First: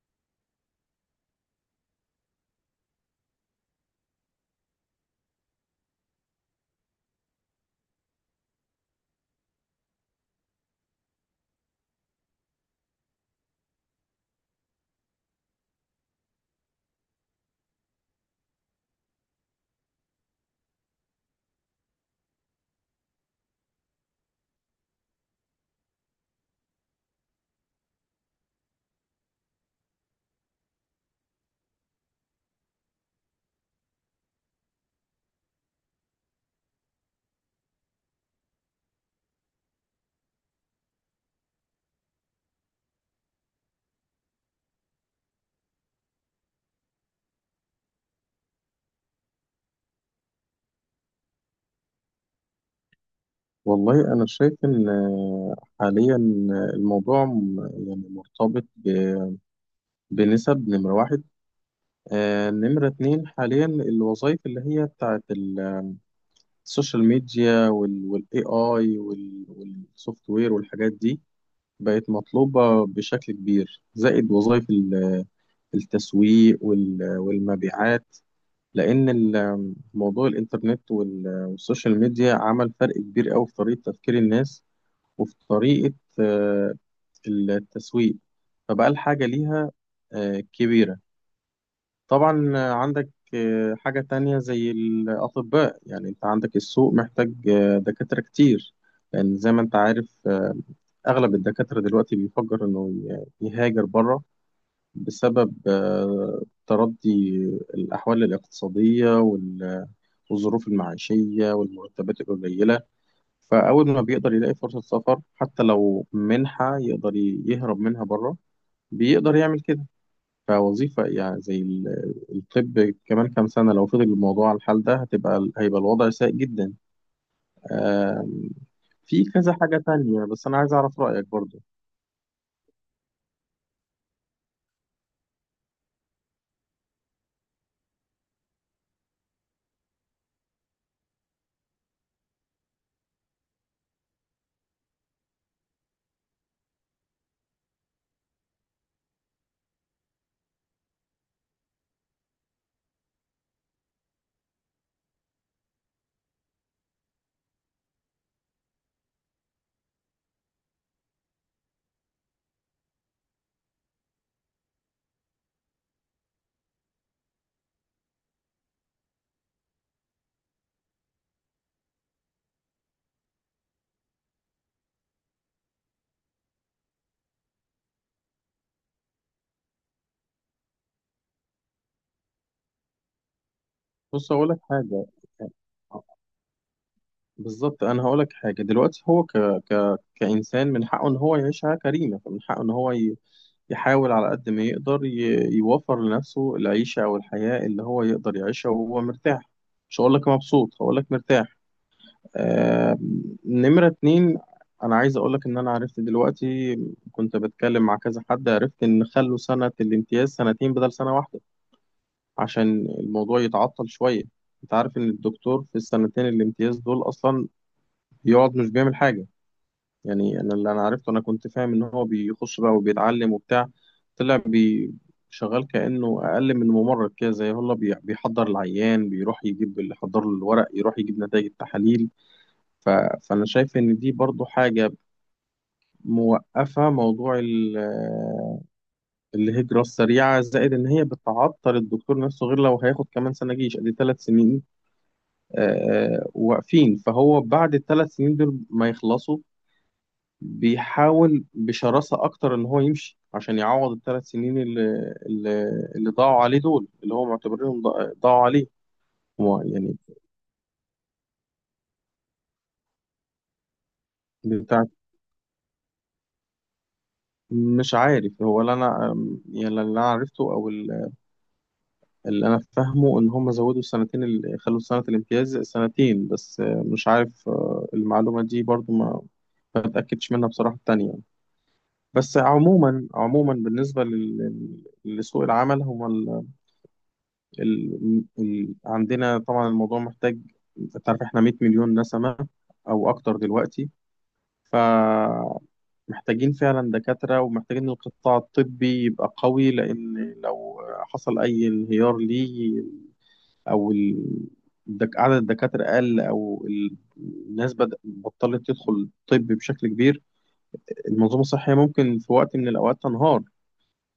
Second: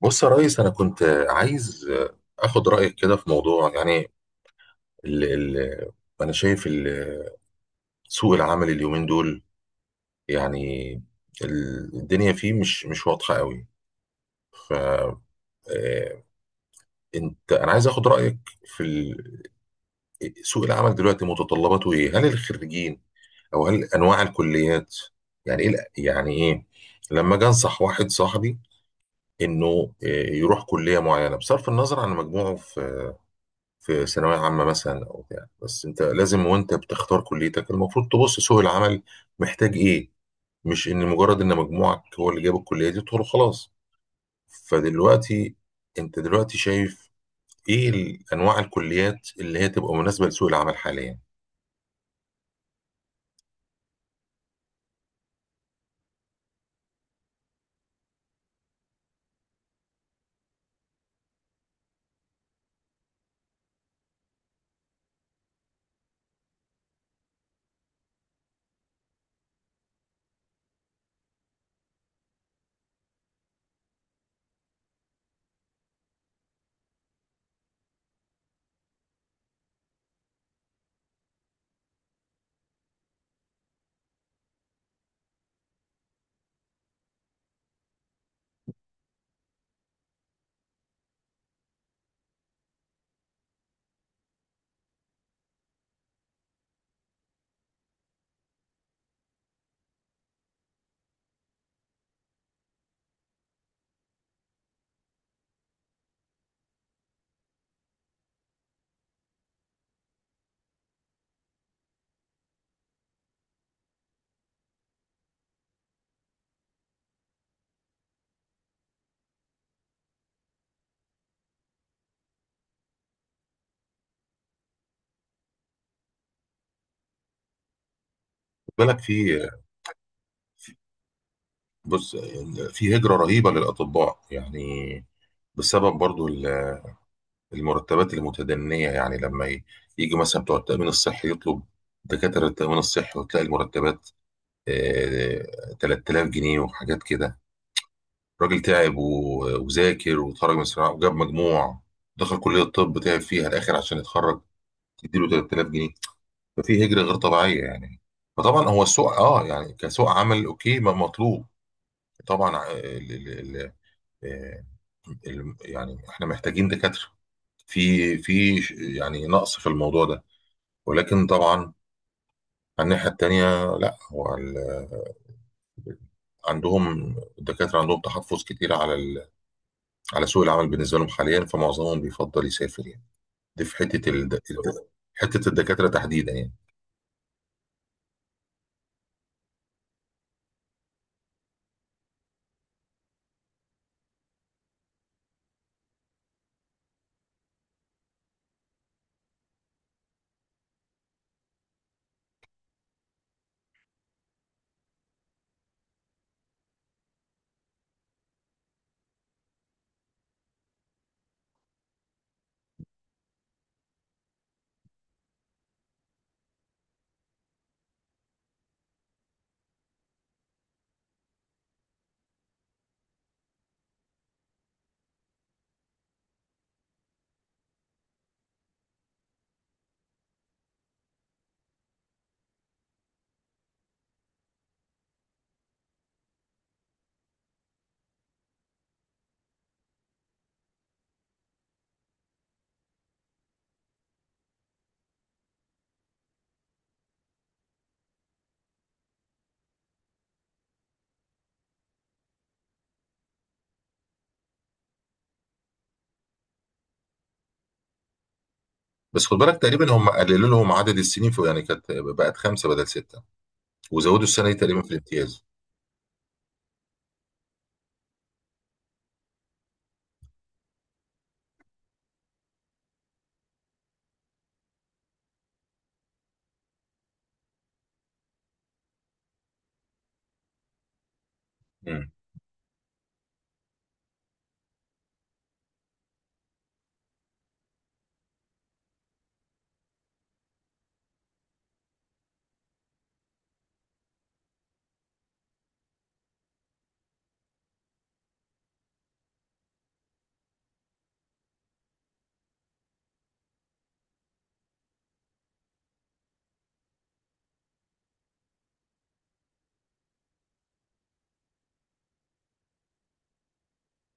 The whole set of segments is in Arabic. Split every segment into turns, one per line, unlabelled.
بص يا ريس، انا كنت عايز اخد رايك كده في موضوع. يعني ال ال انا شايف سوق العمل اليومين دول يعني الدنيا فيه مش واضحه قوي. ف آه، انا عايز اخد رايك في سوق العمل دلوقتي متطلباته ايه؟ هل الخريجين او هل انواع الكليات يعني ايه يعني ايه لما اجي انصح واحد صاحبي انه يروح كليه معينه بصرف النظر عن مجموعه في ثانوية عامة مثلا أو بتاع؟ بس أنت لازم وأنت بتختار كليتك المفروض تبص سوق العمل محتاج إيه، مش إن مجرد إن مجموعك هو اللي جاب الكلية دي تدخل خلاص. فدلوقتي أنت دلوقتي شايف إيه أنواع الكليات اللي هي تبقى مناسبة لسوق العمل حاليا؟
والله أنا شايف إن حاليا، الموضوع يعني مرتبط بنسب نمرة واحد. نمرة اتنين، حاليا الوظائف اللي هي بتاعت السوشيال ميديا والاي اي والسوفت وير والحاجات دي بقت مطلوبة بشكل كبير، زائد وظائف التسويق والمبيعات، لأن موضوع الإنترنت والسوشيال ميديا عمل فرق كبير أوي في طريقة تفكير الناس، وفي طريقة آه، التسويق، فبقى الحاجة ليها كبيرة. طبعا عندك حاجة تانية زي الأطباء، يعني أنت عندك السوق محتاج دكاترة كتير، لأن زي ما أنت عارف، أغلب الدكاترة دلوقتي بيفكر إنه يهاجر بره بسبب تردي الأحوال الاقتصادية والظروف المعيشية والمرتبات القليلة. فأول ما بيقدر يلاقي فرصة سفر حتى لو منحة يقدر يهرب منها بره، بيقدر يعمل كده. فوظيفة يعني زي الطب، كمان كام سنة لو فضل الموضوع على الحال ده هيبقى الوضع سيء جدا. آم،
خد بالك،
في كذا حاجة تانية، بس أنا عايز
في-
أعرف رأيك برضو.
بص، في هجرة رهيبة للأطباء يعني، بسبب برضو المرتبات المتدنية. يعني لما يجي مثلا بتوع التأمين الصحي يطلب دكاترة التأمين الصحي، وتلاقي المرتبات 3000 جنيه وحاجات كده. الراجل تعب وذاكر وتخرج من الثانوية وجاب مجموع، دخل كلية الطب تعب فيها الآخر عشان يتخرج، تديله 3000 جنيه. ففي هجرة غير طبيعية يعني. فطبعا هو السوق اه، يعني كسوق عمل اوكي، ما مطلوب طبعا. ال ال ال آه، يعني احنا محتاجين دكاترة، في يعني نقص في الموضوع ده. ولكن طبعا على الناحية التانية، لا هو عندهم، الدكاترة عندهم تحفظ كتير على سوق العمل بالنسبه لهم حاليا، فمعظمهم بيفضل يسافر يعني. دي في
بص أقول لك حاجة.
حته الدكاتره
آه،
تحديدا يعني.
بالظبط، أنا هقول لك حاجة دلوقتي. هو كإنسان من حقه إن هو يعيش حياة كريمة، فمن حقه إن هو يحاول على قد ما يقدر يوفر لنفسه العيشة أو الحياة اللي هو يقدر يعيشها وهو مرتاح. مش هقول لك مبسوط، هقول لك مرتاح. آه، نمرة اتنين، أنا عايز أقولك إن أنا عرفت دلوقتي، كنت بتكلم مع كذا حد، عرفت إن خلوا سنة الامتياز سنتين بدل سنة واحدة عشان الموضوع يتعطل شوية. أنت عارف إن الدكتور في السنتين الامتياز دول أصلا بيقعد مش بيعمل حاجة. يعني أنا اللي أنا عرفته، أنا كنت فاهم إن هو بيخش بقى وبيتعلم وبتاع. طلع بي شغال كأنه أقل من ممرض كده، زي هو بيحضر العيان، بيروح يجيب اللي حضر له الورق، يروح يجيب نتائج التحاليل. ف... فأنا شايف إن دي برضو حاجة موقفة موضوع الهجرة السريعة، زائد إن هي بتعطل الدكتور نفسه، غير لو هياخد كمان سنة جيش، أدي 3 سنين واقفين. فهو بعد الثلاث سنين دول ما يخلصوا بيحاول بشراسة أكتر إن هو يمشي عشان يعوض الثلاث سنين اللي, اللي ضاعوا عليه دول، اللي هو معتبرينهم ضاعوا عليه.
بس خد بالك،
هو
تقريبا
يعني
هم قللوا لهم عدد السنين، في يعني كانت بقت خمسه بدل سته، وزودوا السنه دي تقريبا
بتاع،
في الامتياز.
مش عارف هو. لا، أنا يعني اللي أنا عرفته أو اللي انا فاهمه، ان هم زودوا السنتين، اللي خلوا سنه الامتياز سنتين. بس مش عارف، المعلومه دي برضو ما اتاكدش منها بصراحه التانية يعني.
مم.
بس عموما، عموما بالنسبه لسوق العمل، هو عندنا طبعا الموضوع محتاج. انت عارف احنا 100 مليون نسمه او اكتر دلوقتي، فمحتاجين فعلا دكاتره، ومحتاجين القطاع الطبي يبقى قوي، لان لو حصل اي انهيار ليه، او عدد الدكاتره قل، او الناس بدأ بطلت تدخل طب بشكل كبير، المنظومه الصحيه ممكن في وقت من الاوقات تنهار،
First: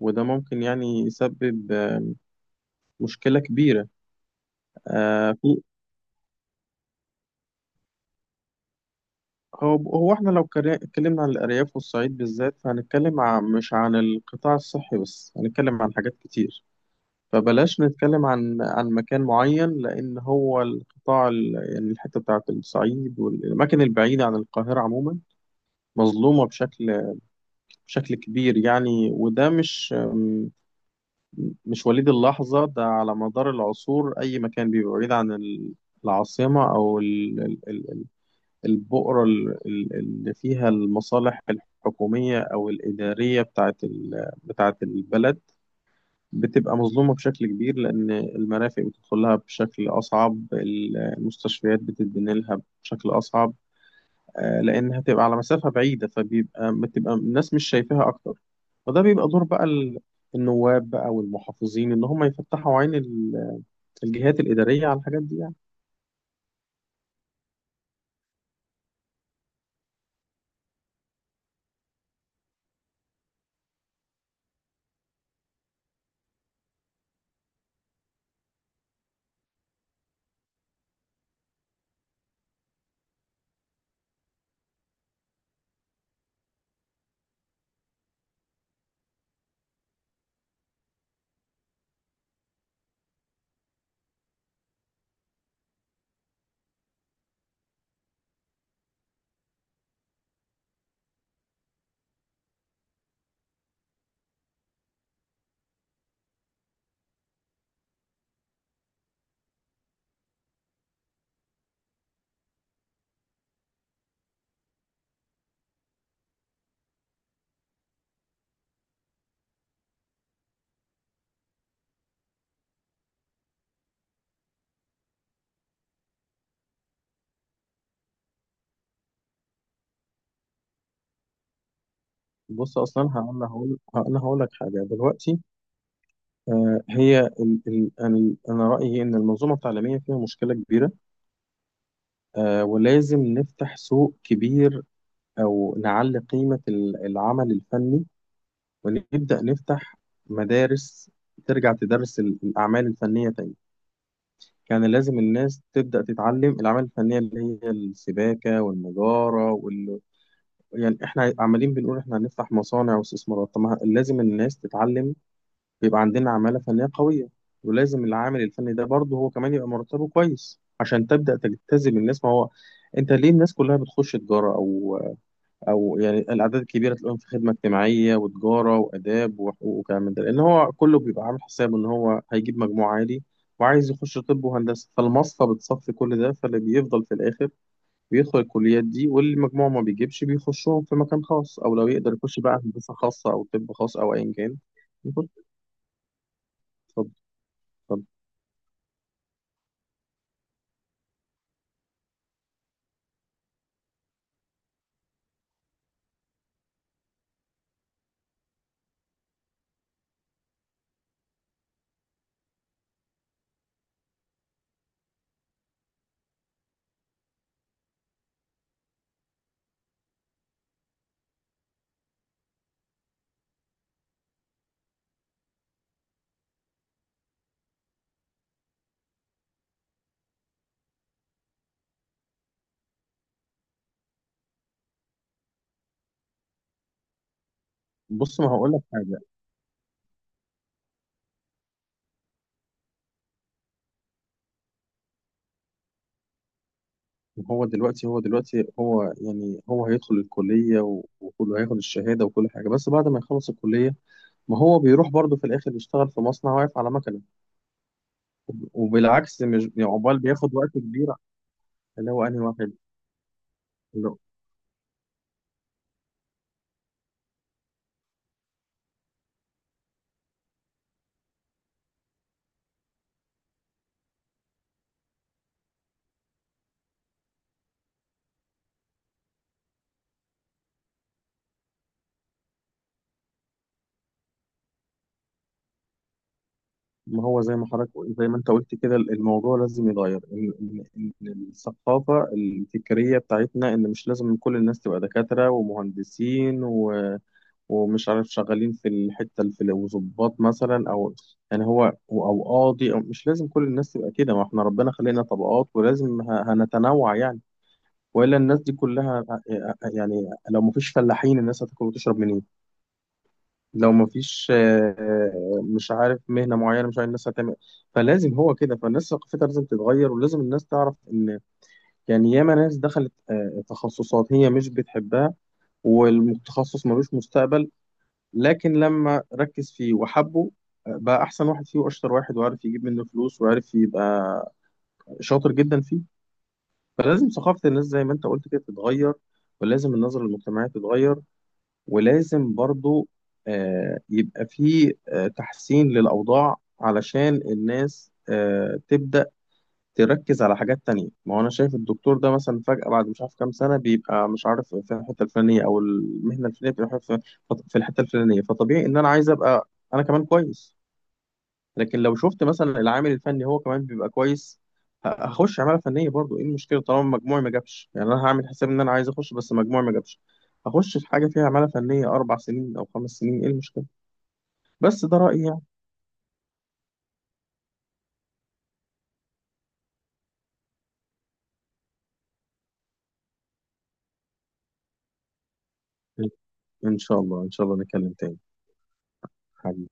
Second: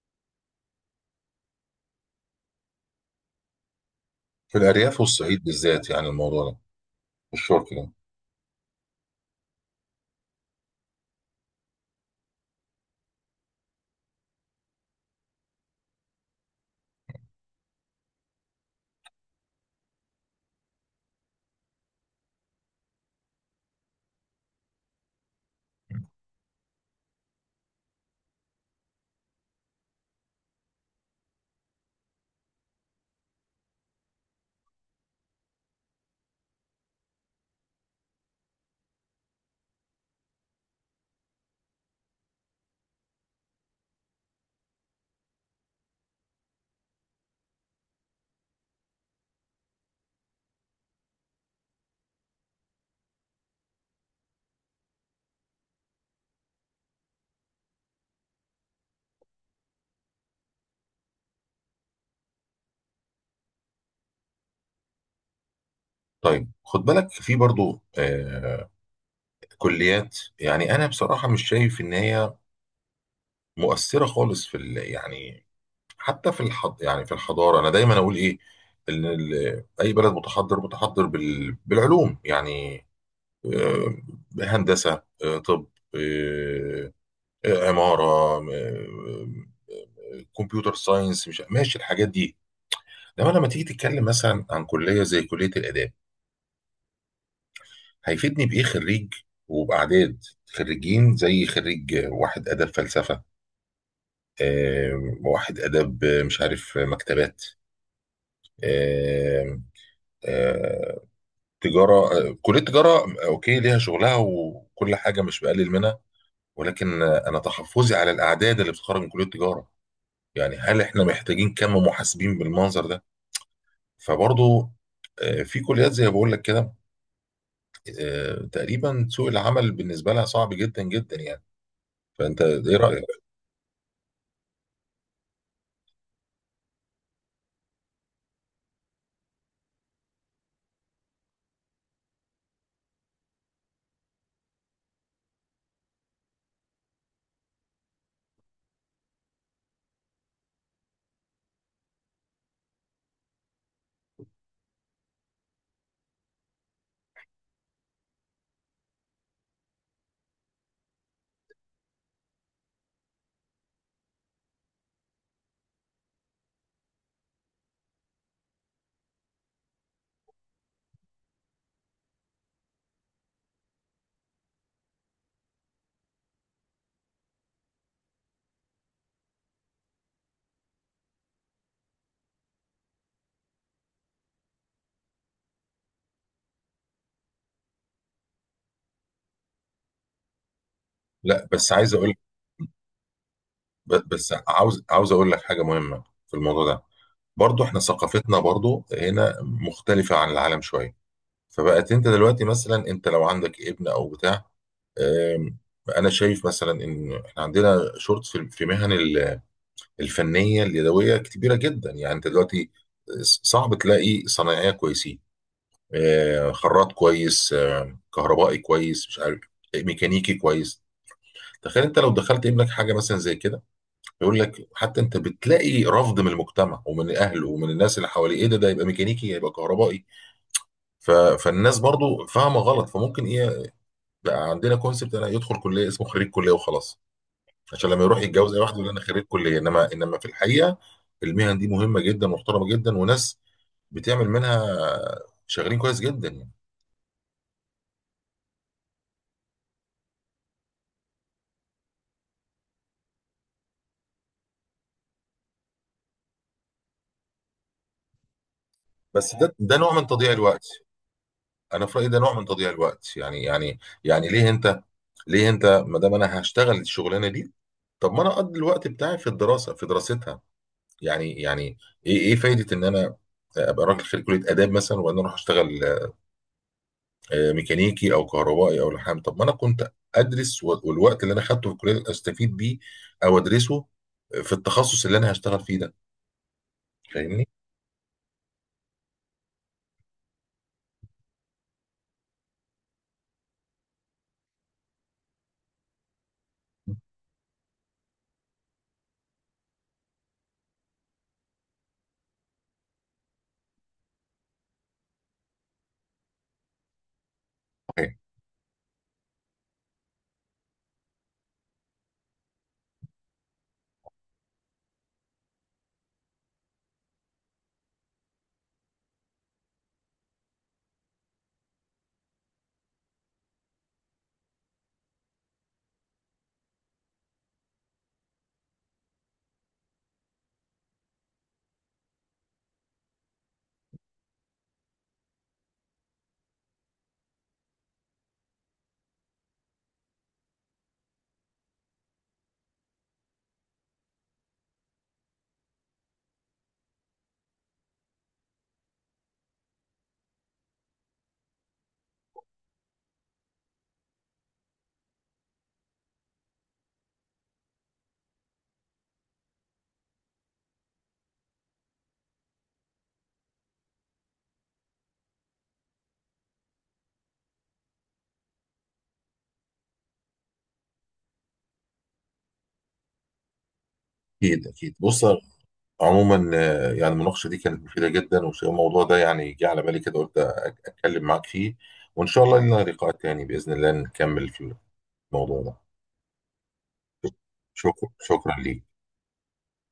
وده ممكن يعني يسبب مشكله كبيره.
في الارياف والصعيد
في.
بالذات يعني الموضوع ده، الشرق ده.
هو هو احنا لو اتكلمنا عن الارياف والصعيد بالذات، فهنتكلم عن مش عن القطاع الصحي بس، هنتكلم عن حاجات كتير. فبلاش نتكلم عن مكان معين، لان هو يعني الحته بتاعت الصعيد والاماكن البعيده عن القاهره عموما مظلومه بشكل كبير يعني، وده مش وليد اللحظة، ده على مدار العصور أي مكان بيبقى بعيد عن العاصمة أو البؤرة اللي فيها المصالح الحكومية أو الإدارية بتاعت البلد بتبقى مظلومة بشكل كبير، لأن المرافق بتدخلها بشكل أصعب، المستشفيات بتتبني لها بشكل أصعب. لان هتبقى على مسافه بعيده، بتبقى الناس مش شايفاها اكتر. وده بيبقى دور بقى النواب بقى والمحافظين، ان هم يفتحوا عين الجهات الاداريه على الحاجات دي يعني.
طيب خد بالك في برضو كليات، يعني انا بصراحه مش شايف ان هي مؤثره خالص في يعني حتى في يعني في الحضاره. انا دايما اقول ايه، ان اي بلد متحضر، متحضر بالعلوم يعني. آه، هندسه، طب، آه، عماره، آه، كمبيوتر ساينس. مش ماشي الحاجات دي. انما لما تيجي تتكلم مثلا عن كليه زي كليه الاداب، هيفيدني بايه خريج؟ وباعداد خريجين زي خريج واحد اداب فلسفه، واحد اداب مش عارف مكتبات، آه، آه، تجارة. كلية تجارة أوكي، ليها شغلها وكل حاجة، مش بقلل منها. ولكن أنا تحفظي على الأعداد اللي بتخرج من كلية تجارة. يعني هل إحنا محتاجين كم محاسبين بالمنظر ده؟ فبرضه، في كليات زي ما بقول لك كده تقريبا سوق العمل بالنسبة لها صعب جدا جدا يعني. فأنت إيه
بص، اصلا
رأيك؟
هقول انا هقول انا هقول لك حاجه دلوقتي. هي ال ال ال انا رايي ان المنظومه التعليميه فيها مشكله كبيره، ولازم نفتح سوق كبير، او نعلي قيمه العمل الفني، ونبدا نفتح مدارس ترجع تدرس الاعمال الفنيه تاني. كان لازم الناس تبدأ تتعلم الأعمال الفنية اللي هي السباكة والنجارة يعني إحنا عمالين بنقول إحنا هنفتح مصانع واستثمارات، طب ما لازم الناس تتعلم يبقى عندنا عمالة فنية قوية. ولازم العامل الفني ده برضه هو كمان يبقى مرتبه كويس عشان تبدأ تجتذب الناس. ما هو أنت ليه الناس كلها بتخش تجارة أو يعني الاعداد الكبيره تلاقيهم في خدمه اجتماعيه وتجاره واداب وحقوق وكلام من ده؟ لان هو كله بيبقى عامل حسابه ان هو هيجيب مجموع عالي وعايز يخش طب وهندسه، فالمصفى بتصفي كل ده، فاللي بيفضل في الاخر بيدخل الكليات دي، واللي مجموعه ما بيجيبش بيخشهم في مكان
لا
خاص،
بس
او لو
عايز
يقدر
أقول،
يخش بقى هندسه خاصه او طب خاص
ب-
او ايا
بس
كان
عاوز
يخش.
أقول لك حاجة مهمة في الموضوع ده.
اتفضل.
برضه إحنا
اتفضل.
ثقافتنا برضه هنا مختلفة عن العالم شوية. فبقت انت دلوقتي مثلا، انت لو عندك ابن او بتاع، آم، انا شايف مثلا ان احنا عندنا شورت في مهن الفنيه اليدويه كبيره جدا. يعني انت دلوقتي صعب تلاقي صنايعيه كويسين، خراط كويس، كهربائي كويس، مش عارف، ميكانيكي كويس. تخيل انت لو دخلت ابنك حاجه مثلا زي كده، يقول لك، حتى انت بتلاقي رفض من المجتمع ومن اهله ومن الناس اللي حواليه: ايه ده؟ ده يبقى ميكانيكي، يبقى كهربائي؟ فالناس برضو فاهمه غلط. فممكن ايه، لا، عندنا كونسبت انا يدخل كليه، اسمه خريج كليه وخلاص، عشان لما يروح
بص ما
يتجوز اي
هقول
واحد
لك
يقول انا
حاجه.
خريج كليه. انما في الحقيقه المهن دي مهمه جدا، محترمه جدا، وناس بتعمل منها شغالين كويس جدا يعني.
هو دلوقتي هو دلوقتي هو يعني هو هيدخل الكليه وكله هياخد الشهاده وكل حاجه، بس بعد ما يخلص الكليه ما هو بيروح برضه في الآخر يشتغل في مصنع واقف على مكنة،
بس
وبالعكس
ده
مش يعني
نوع من
عقبال
تضييع
بياخد
الوقت.
وقت كبير.
انا في رايي
اللي
ده
هو
نوع
أنهي
من تضييع
واحد
الوقت يعني يعني.
اللي-
يعني ليه انت، ما دام انا هشتغل الشغلانه دي، طب ما انا اقضي الوقت بتاعي في الدراسه، في دراستها يعني يعني. ايه فايده ان انا ابقى راجل خريج كليه اداب مثلا وبعدين اروح اشتغل ميكانيكي او كهربائي او لحام؟ طب ما انا كنت ادرس، والوقت اللي انا خدته في الكليه استفيد بيه، او ادرسه في التخصص اللي انا هشتغل فيه ده.
ما هو
فاهمني؟
زي ما حضرتك، زي ما أنت قلت كده، الموضوع لازم يتغير، إن إن الثقافة الفكرية بتاعتنا إن مش لازم كل الناس تبقى دكاترة ومهندسين ومش عارف شغالين في وظباط مثلا، أو يعني هو أو قاضي، أو مش لازم كل الناس تبقى كده، ما إحنا ربنا خلقنا طبقات ولازم هنتنوع يعني.
أوكي.
والا الناس دي كلها يعني لو مفيش فلاحين الناس هتاكل وتشرب منين؟ لو مفيش مش عارف مهنه معينه، مش عارف الناس هتعمل إيه. فلازم هو كده، فالناس ثقافتها لازم تتغير، ولازم الناس تعرف ان، يعني، ياما ناس دخلت تخصصات هي مش بتحبها والتخصص ملوش مستقبل، لكن لما ركز فيه وحبه بقى احسن واحد فيه واشطر واحد، وعارف يجيب منه فلوس وعارف يبقى شاطر جدا فيه. فلازم ثقافه الناس زي ما انت قلت كده تتغير، ولازم النظرة للمجتمعية تتغير، ولازم برضو يبقى في تحسين للأوضاع علشان الناس تبدأ تركز على حاجات تانية. ما هو أنا شايف الدكتور ده مثلا فجأة بعد مش عارف كام سنة بيبقى مش عارف في الحتة الفلانية أو المهنة الفلانية، بيبقى في الحتة الفلانية، فطبيعي إن أنا عايز أبقى أنا كمان كويس. لكن لو شفت مثلا العامل الفني هو كمان بيبقى كويس، هخش عماله فنيه، برضو ايه المشكله؟ طالما مجموعي ما جابش يعني انا هعمل حساب ان انا عايز اخش بس مجموعي ما جابش، هخش في حاجه فيها عماله فنيه 4 سنين او 5 سنين، ايه المشكله؟
اكيد اكيد.
بس ده
بص
رايي يعني.
عموما، يعني المناقشه دي كانت مفيده جدا، والموضوع ده يعني جه على بالي كده قلت اتكلم معاك فيه. وان شاء الله لنا لقاء تاني باذن الله نكمل في الموضوع ده.
ان شاء الله، ان شاء الله
شكرا،
نتكلم تاني.
شكرا ليك.
حبيبي.